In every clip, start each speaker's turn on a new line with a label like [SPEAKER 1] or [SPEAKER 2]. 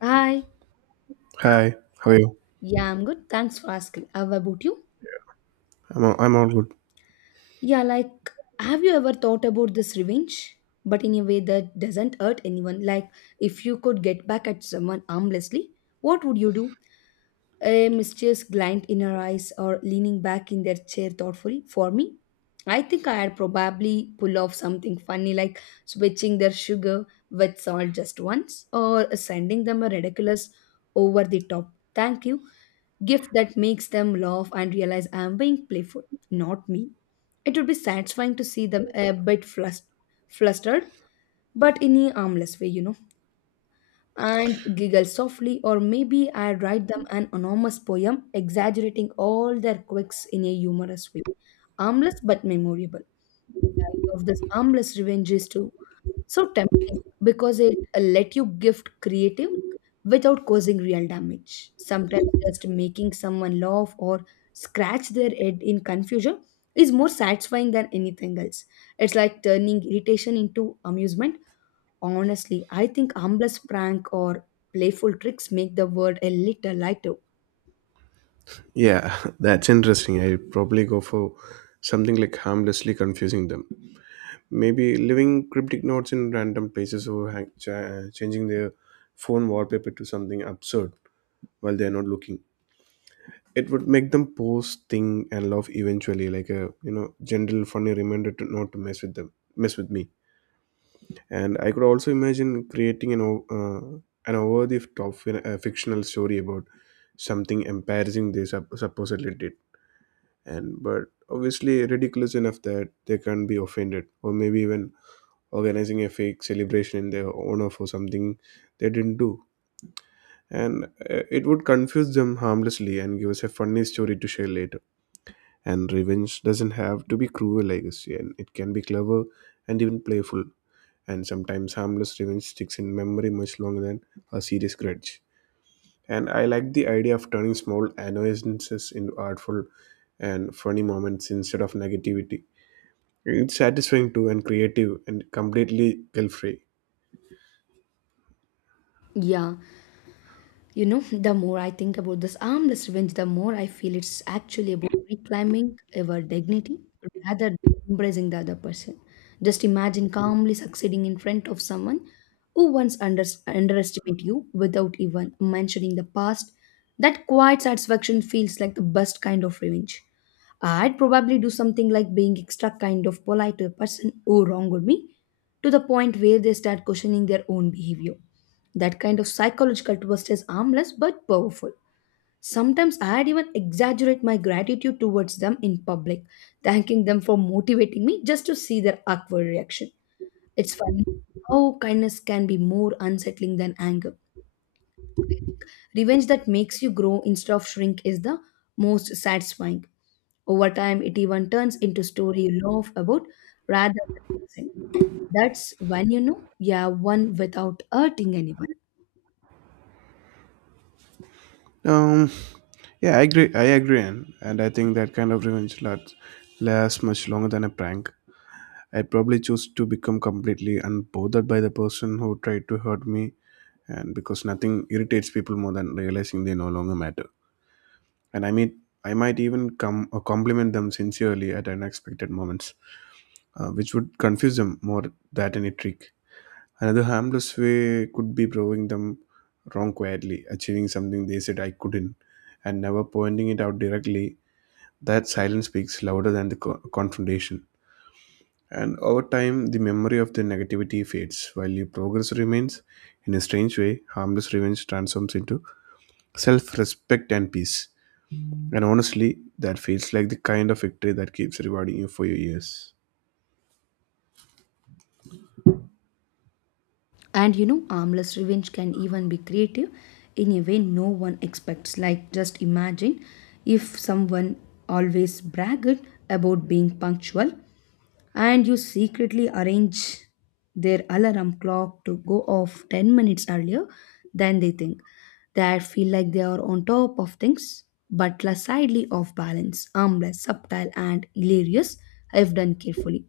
[SPEAKER 1] Hi.
[SPEAKER 2] Hi, how are you?
[SPEAKER 1] Yeah, I'm good. Thanks for asking. How about you?
[SPEAKER 2] I'm all good.
[SPEAKER 1] Yeah, like, have you ever thought about this revenge? But in a way that doesn't hurt anyone. Like, if you could get back at someone harmlessly, what would you do? A mischievous glint in her eyes or leaning back in their chair thoughtfully. For me, I think I'd probably pull off something funny like switching their sugar with salt just once or sending them a ridiculous over the top thank you gift that makes them laugh and realize I'm being playful, not me. It would be satisfying to see them a bit flustered, but in a harmless way, and giggle softly, or maybe I would write them an anonymous poem exaggerating all their quirks in a humorous way, harmless but memorable. Of this harmless revenge is to so tempting because it let you gift creative without causing real damage. Sometimes just making someone laugh or scratch their head in confusion is more satisfying than anything else. It's like turning irritation into amusement. Honestly, I think harmless prank or playful tricks make the world a little lighter.
[SPEAKER 2] Yeah, that's interesting. I probably go for something like harmlessly confusing them. Maybe leaving cryptic notes in random places or changing their phone wallpaper to something absurd while they're not looking. It would make them pause, think, and laugh eventually. Like a gentle funny reminder to not to mess with them, mess with me. And I could also imagine creating an over the top fictional story about something embarrassing they supposedly did, and but obviously ridiculous enough that they can't be offended, or maybe even organizing a fake celebration in their honor for something they didn't do. And it would confuse them harmlessly and give us a funny story to share later. And revenge doesn't have to be cruel, I guess, and it can be clever and even playful. And sometimes harmless revenge sticks in memory much longer than a serious grudge. And I like the idea of turning small annoyances into artful and funny moments instead of negativity. It's satisfying too, and creative, and completely guilt free.
[SPEAKER 1] Yeah. You know, the more I think about this armless revenge, the more I feel it's actually about reclaiming our dignity rather than embracing the other person. Just imagine calmly succeeding in front of someone who once underestimated you without even mentioning the past. That quiet satisfaction feels like the best kind of revenge. I'd probably do something like being extra kind of polite to a person who wronged me to the point where they start questioning their own behavior. That kind of psychological twist is harmless but powerful. Sometimes I'd even exaggerate my gratitude towards them in public, thanking them for motivating me just to see their awkward reaction. It's funny how kindness can be more unsettling than anger. Revenge that makes you grow instead of shrink is the most satisfying. Over time, it even turns into story you love about rather than missing. That's when you know you have one without hurting anyone.
[SPEAKER 2] Um, yeah, I agree. I agree, and I think that kind of revenge lasts, lasts much longer than a prank. I'd probably choose to become completely unbothered by the person who tried to hurt me, and because nothing irritates people more than realizing they no longer matter. And I mean, I might even come or compliment them sincerely at unexpected moments, which would confuse them more than any trick. Another harmless way could be proving them wrong quietly, achieving something they said I couldn't, and never pointing it out directly. That silence speaks louder than the confrontation. And over time, the memory of the negativity fades, while your progress remains. In a strange way, harmless revenge transforms into self respect and peace. And honestly, that feels like the kind of victory that keeps rewarding you for your years.
[SPEAKER 1] And you know, harmless revenge can even be creative in a way no one expects. Like, just imagine if someone always bragged about being punctual and you secretly arrange their alarm clock to go off 10 minutes earlier than they think. They feel like they are on top of things, but are slightly off balance, harmless, subtle, and hilarious if done carefully.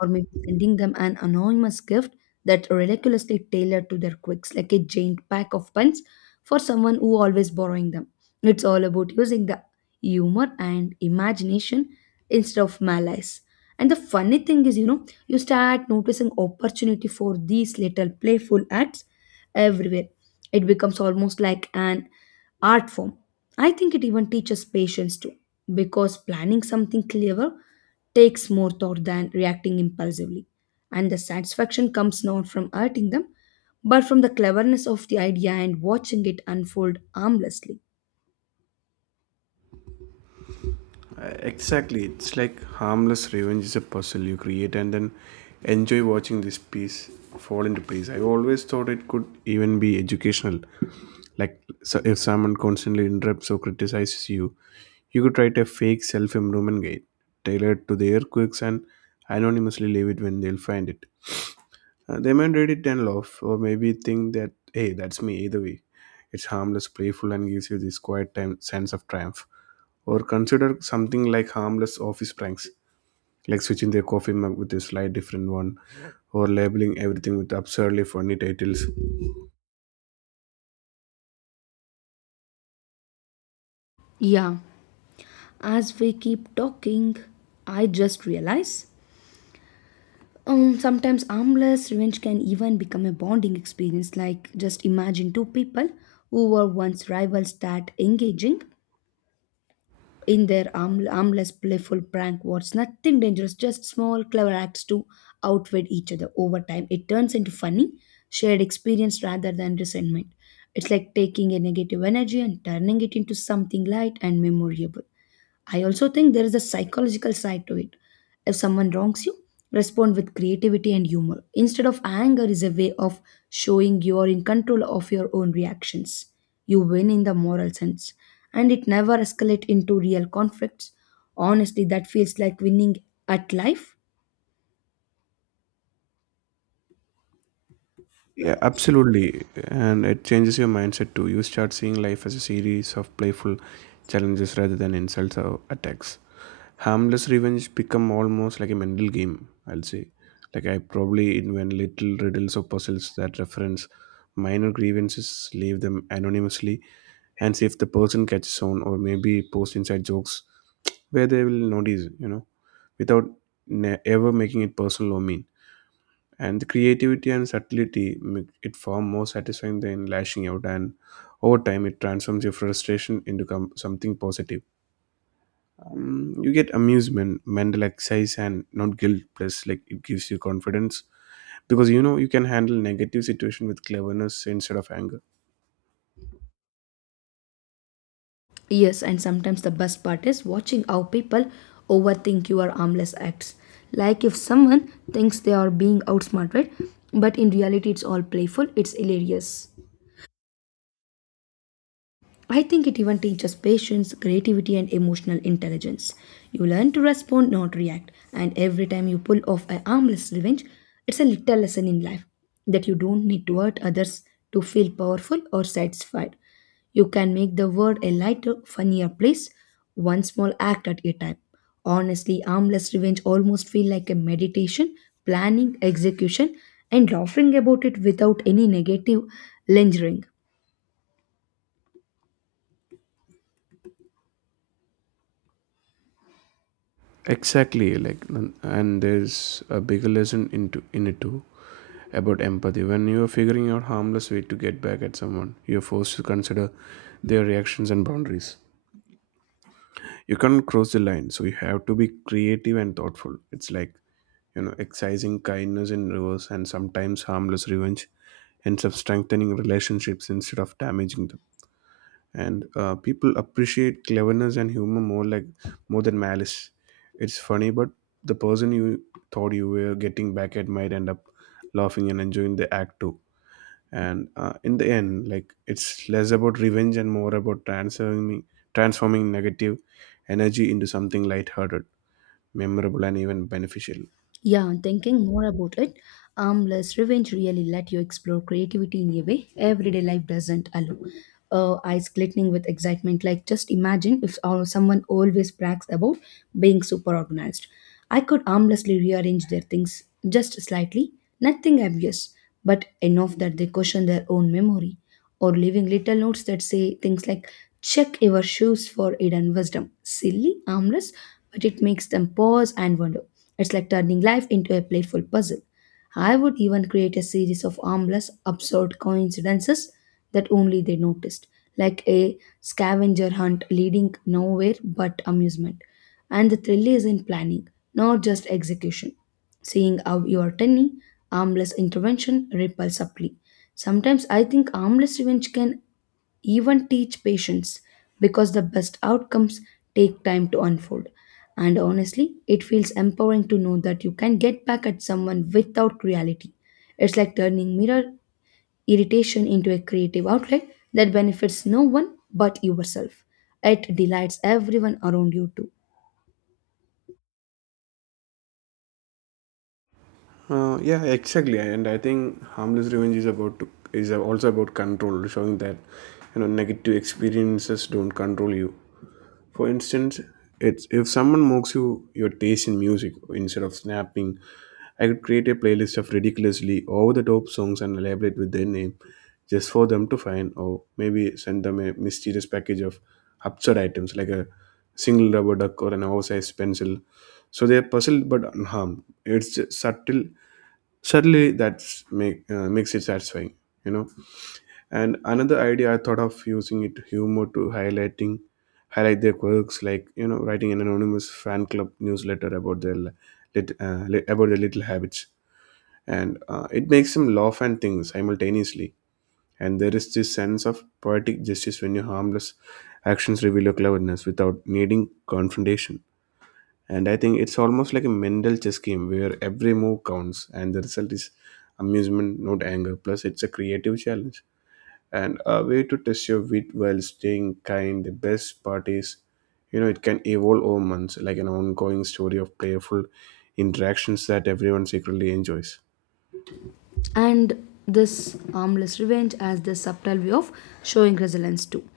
[SPEAKER 1] Or maybe sending them an anonymous gift that ridiculously tailored to their quirks, like a giant pack of pens for someone who always borrowing them. It's all about using the humor and imagination instead of malice. And the funny thing is, you know, you start noticing opportunity for these little playful acts everywhere. It becomes almost like an art form. I think it even teaches patience too, because planning something clever takes more thought than reacting impulsively. And the satisfaction comes not from hurting them, but from the cleverness of the idea and watching it unfold harmlessly.
[SPEAKER 2] Exactly, it's like harmless revenge is a puzzle you create and then enjoy watching this piece fall into place. I always thought it could even be educational. Like, so if someone constantly interrupts or criticizes you, you could write a fake self improvement guide tailored to their quirks and anonymously leave it when they'll find it. They might read it and laugh, or maybe think that, hey, that's me either way. It's harmless, playful, and gives you this quiet time, sense of triumph. Or consider something like harmless office pranks, like switching their coffee mug with a slight different one, or labeling everything with absurdly funny titles.
[SPEAKER 1] Yeah. As we keep talking, I just realize sometimes harmless revenge can even become a bonding experience. Like, just imagine two people who were once rivals start engaging in their harmless, playful prank wars. Nothing dangerous, just small, clever acts to outwit each other. Over time, it turns into funny, shared experience rather than resentment. It's like taking a negative energy and turning it into something light and memorable. I also think there is a psychological side to it. If someone wrongs you, respond with creativity and humor. Instead of anger is a way of showing you are in control of your own reactions. You win in the moral sense and it never escalate into real conflicts. Honestly, that feels like winning at life.
[SPEAKER 2] Yeah, absolutely. And it changes your mindset too. You start seeing life as a series of playful challenges rather than insults or attacks. Harmless revenge become almost like a mental game, I'll say. Like, I probably invent little riddles or puzzles that reference minor grievances, leave them anonymously, and see if the person catches on, or maybe post inside jokes where they will notice, you know, without ever making it personal or mean. And the creativity and subtlety make it far more satisfying than lashing out, and over time, it transforms your frustration into something positive. Mm, you get amusement, mental exercise, and not guilt. Plus, like, it gives you confidence because you know you can handle negative situation with cleverness instead of anger.
[SPEAKER 1] Yes, and sometimes the best part is watching how people overthink your harmless acts. Like if someone thinks they are being outsmarted, but in reality it's all playful, it's hilarious. I think it even teaches patience, creativity, and emotional intelligence. You learn to respond, not react, and every time you pull off a harmless revenge, it's a little lesson in life that you don't need to hurt others to feel powerful or satisfied. You can make the world a lighter, funnier place, one small act at a time. Honestly, harmless revenge almost feel like a meditation, planning, execution, and laughing about it without any negative lingering.
[SPEAKER 2] Exactly, like and there's a bigger lesson into in it too about empathy. When you are figuring out harmless way to get back at someone, you're forced to consider their reactions and boundaries. You can't cross the line, so you have to be creative and thoughtful. It's like, you know, excising kindness in reverse. And sometimes harmless revenge ends up strengthening relationships instead of damaging them. And people appreciate cleverness and humor more, like more than malice. It's funny, but the person you thought you were getting back at might end up laughing and enjoying the act too. And in the end, like, it's less about revenge and more about transforming negative energy into something lighthearted, memorable, and even beneficial.
[SPEAKER 1] Yeah, and thinking more about it, Armless Revenge really let you explore creativity in a way everyday life doesn't allow. Eyes glittering with excitement, like just imagine if someone always brags about being super organized. I could armlessly rearrange their things just slightly, nothing obvious, but enough that they question their own memory or leaving little notes that say things like, check your shoes for hidden wisdom. Silly, harmless, but it makes them pause and wonder. It's like turning life into a playful puzzle. I would even create a series of harmless, absurd coincidences that only they noticed, like a scavenger hunt leading nowhere but amusement. And the thrill is in planning, not just execution. Seeing how your tiny, armless intervention ripples subtly. Sometimes I think armless revenge can even teach patience because the best outcomes take time to unfold. And honestly, it feels empowering to know that you can get back at someone without cruelty. It's like turning mirror irritation into a creative outlet that benefits no one but yourself. It delights everyone around you too.
[SPEAKER 2] Yeah, exactly, and I think harmless revenge is is also about control, showing that, you know, negative experiences don't control you. For instance, it's if someone mocks you your taste in music, instead of snapping, I could create a playlist of ridiculously over-the-top songs and label it with their name, just for them to find, or maybe send them a mysterious package of absurd items like a single rubber duck or an oversized pencil. So they are puzzled but unharmed. It's just subtle. Certainly, that's make, makes it satisfying, you know. And another idea I thought of, using it humor to highlight their quirks, like, you know, writing an anonymous fan club newsletter about their about their little habits, and it makes them laugh and think simultaneously. And there is this sense of poetic justice when your harmless actions reveal your cleverness without needing confrontation. And I think it's almost like a mental chess game where every move counts and the result is amusement, not anger. Plus, it's a creative challenge and a way to test your wit while staying kind. The best part is, you know, it can evolve over months like an ongoing story of playful interactions that everyone secretly enjoys.
[SPEAKER 1] And this harmless revenge as the subtle way of showing resilience too.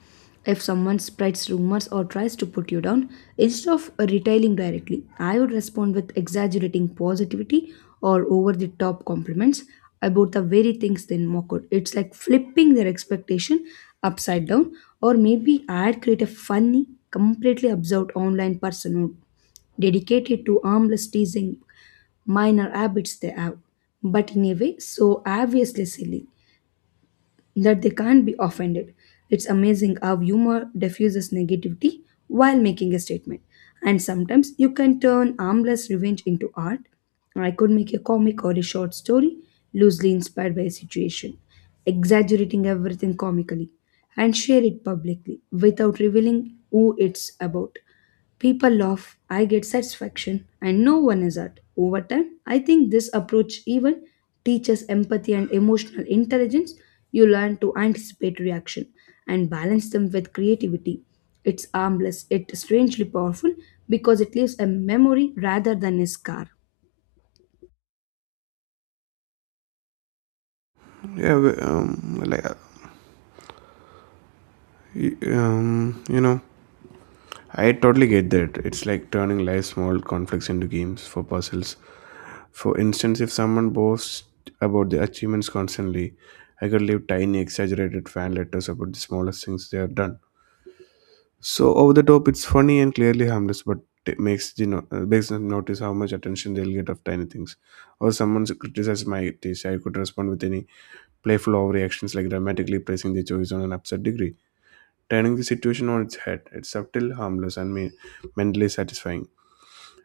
[SPEAKER 1] If someone spreads rumors or tries to put you down, instead of retailing directly, I would respond with exaggerating positivity or over the top compliments about the very things they mock out. It's like flipping their expectation upside down, or maybe I'd create a funny, completely absurd online persona dedicated to harmless teasing minor habits they have, but in a way so obviously silly that they can't be offended. It's amazing how humor diffuses negativity while making a statement. And sometimes you can turn harmless revenge into art. I could make a comic or a short story loosely inspired by a situation, exaggerating everything comically, and share it publicly without revealing who it's about. People laugh, I get satisfaction, and no one is hurt. Over time, I think this approach even teaches empathy and emotional intelligence. You learn to anticipate reaction and balance them with creativity. It's harmless, it's strangely powerful because it leaves a memory rather than a scar.
[SPEAKER 2] Yeah we- like y- you know I totally get that. It's like turning life small conflicts into games for puzzles. For instance, if someone boasts about their achievements constantly, I could leave tiny, exaggerated fan letters about the smallest things they have done. So over the top, it's funny and clearly harmless, but it makes the makes them notice how much attention they'll get of tiny things. Or someone criticizes my taste, I could respond with any playful overreactions, like dramatically praising their choice on an absurd degree, turning the situation on its head. It's subtle, harmless, and mentally satisfying.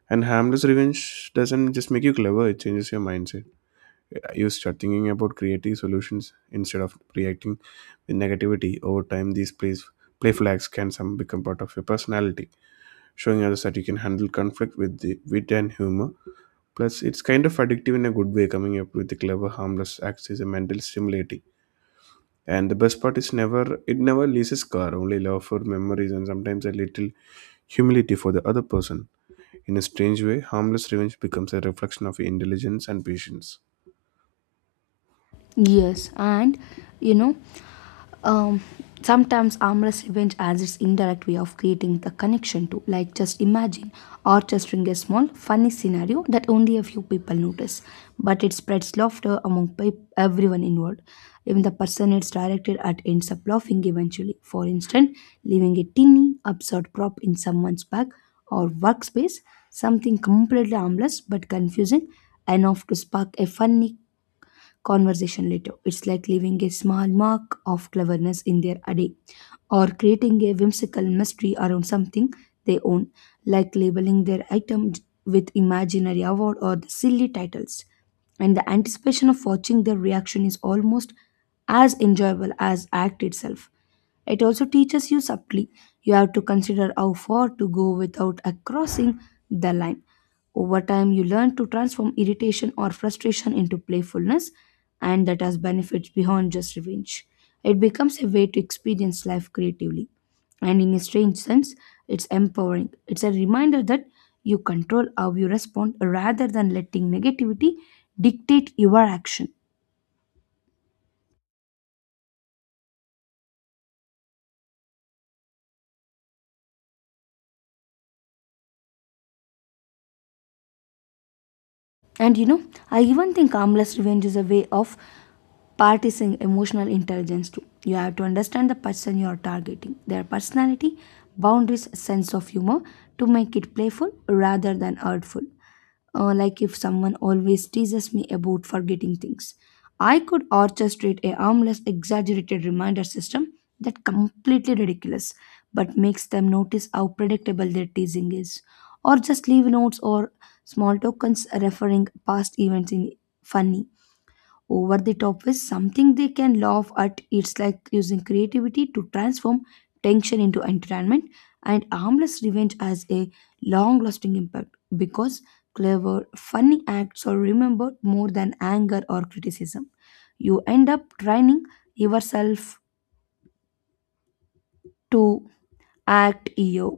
[SPEAKER 2] And harmless revenge doesn't just make you clever; it changes your mindset. You start thinking about creating solutions instead of reacting with negativity. Over time, these plays play flags can some become part of your personality, showing others that you can handle conflict with the wit and humor. Plus, it's kind of addictive in a good way. Coming up with the clever harmless acts is a mental stimulating, and the best part is never it never leaves a scar, only love for memories, and sometimes a little humility for the other person. In a strange way, harmless revenge becomes a reflection of your intelligence and patience.
[SPEAKER 1] Yes, and you know, um, sometimes harmless revenge as its indirect way of creating the connection to like just imagine orchestrating a small funny scenario that only a few people notice but it spreads laughter among everyone involved even the person it's directed at ends up laughing eventually for instance leaving a teeny absurd prop in someone's bag or workspace something completely harmless but confusing enough to spark a funny conversation later. It's like leaving a small mark of cleverness in their day or creating a whimsical mystery around something they own, like labeling their item with imaginary award or the silly titles. And the anticipation of watching their reaction is almost as enjoyable as act itself. It also teaches you subtly you have to consider how far to go without crossing the line over time, you learn to transform irritation or frustration into playfulness, and that has benefits beyond just revenge. It becomes a way to experience life creatively. And in a strange sense, it's empowering. It's a reminder that you control how you respond rather than letting negativity dictate your action. And you know, I even think harmless revenge is a way of practicing emotional intelligence too. You have to understand the person you are targeting, their personality, boundaries, sense of humor to make it playful rather than hurtful. Like if someone always teases me about forgetting things, I could orchestrate a harmless, exaggerated reminder system that completely ridiculous but makes them notice how predictable their teasing is or just leave notes or small tokens referring past events in funny, over the top is something they can laugh at. It's like using creativity to transform tension into entertainment and harmless revenge has a long lasting impact because clever, funny acts are remembered more than anger or criticism. You end up training yourself to act EO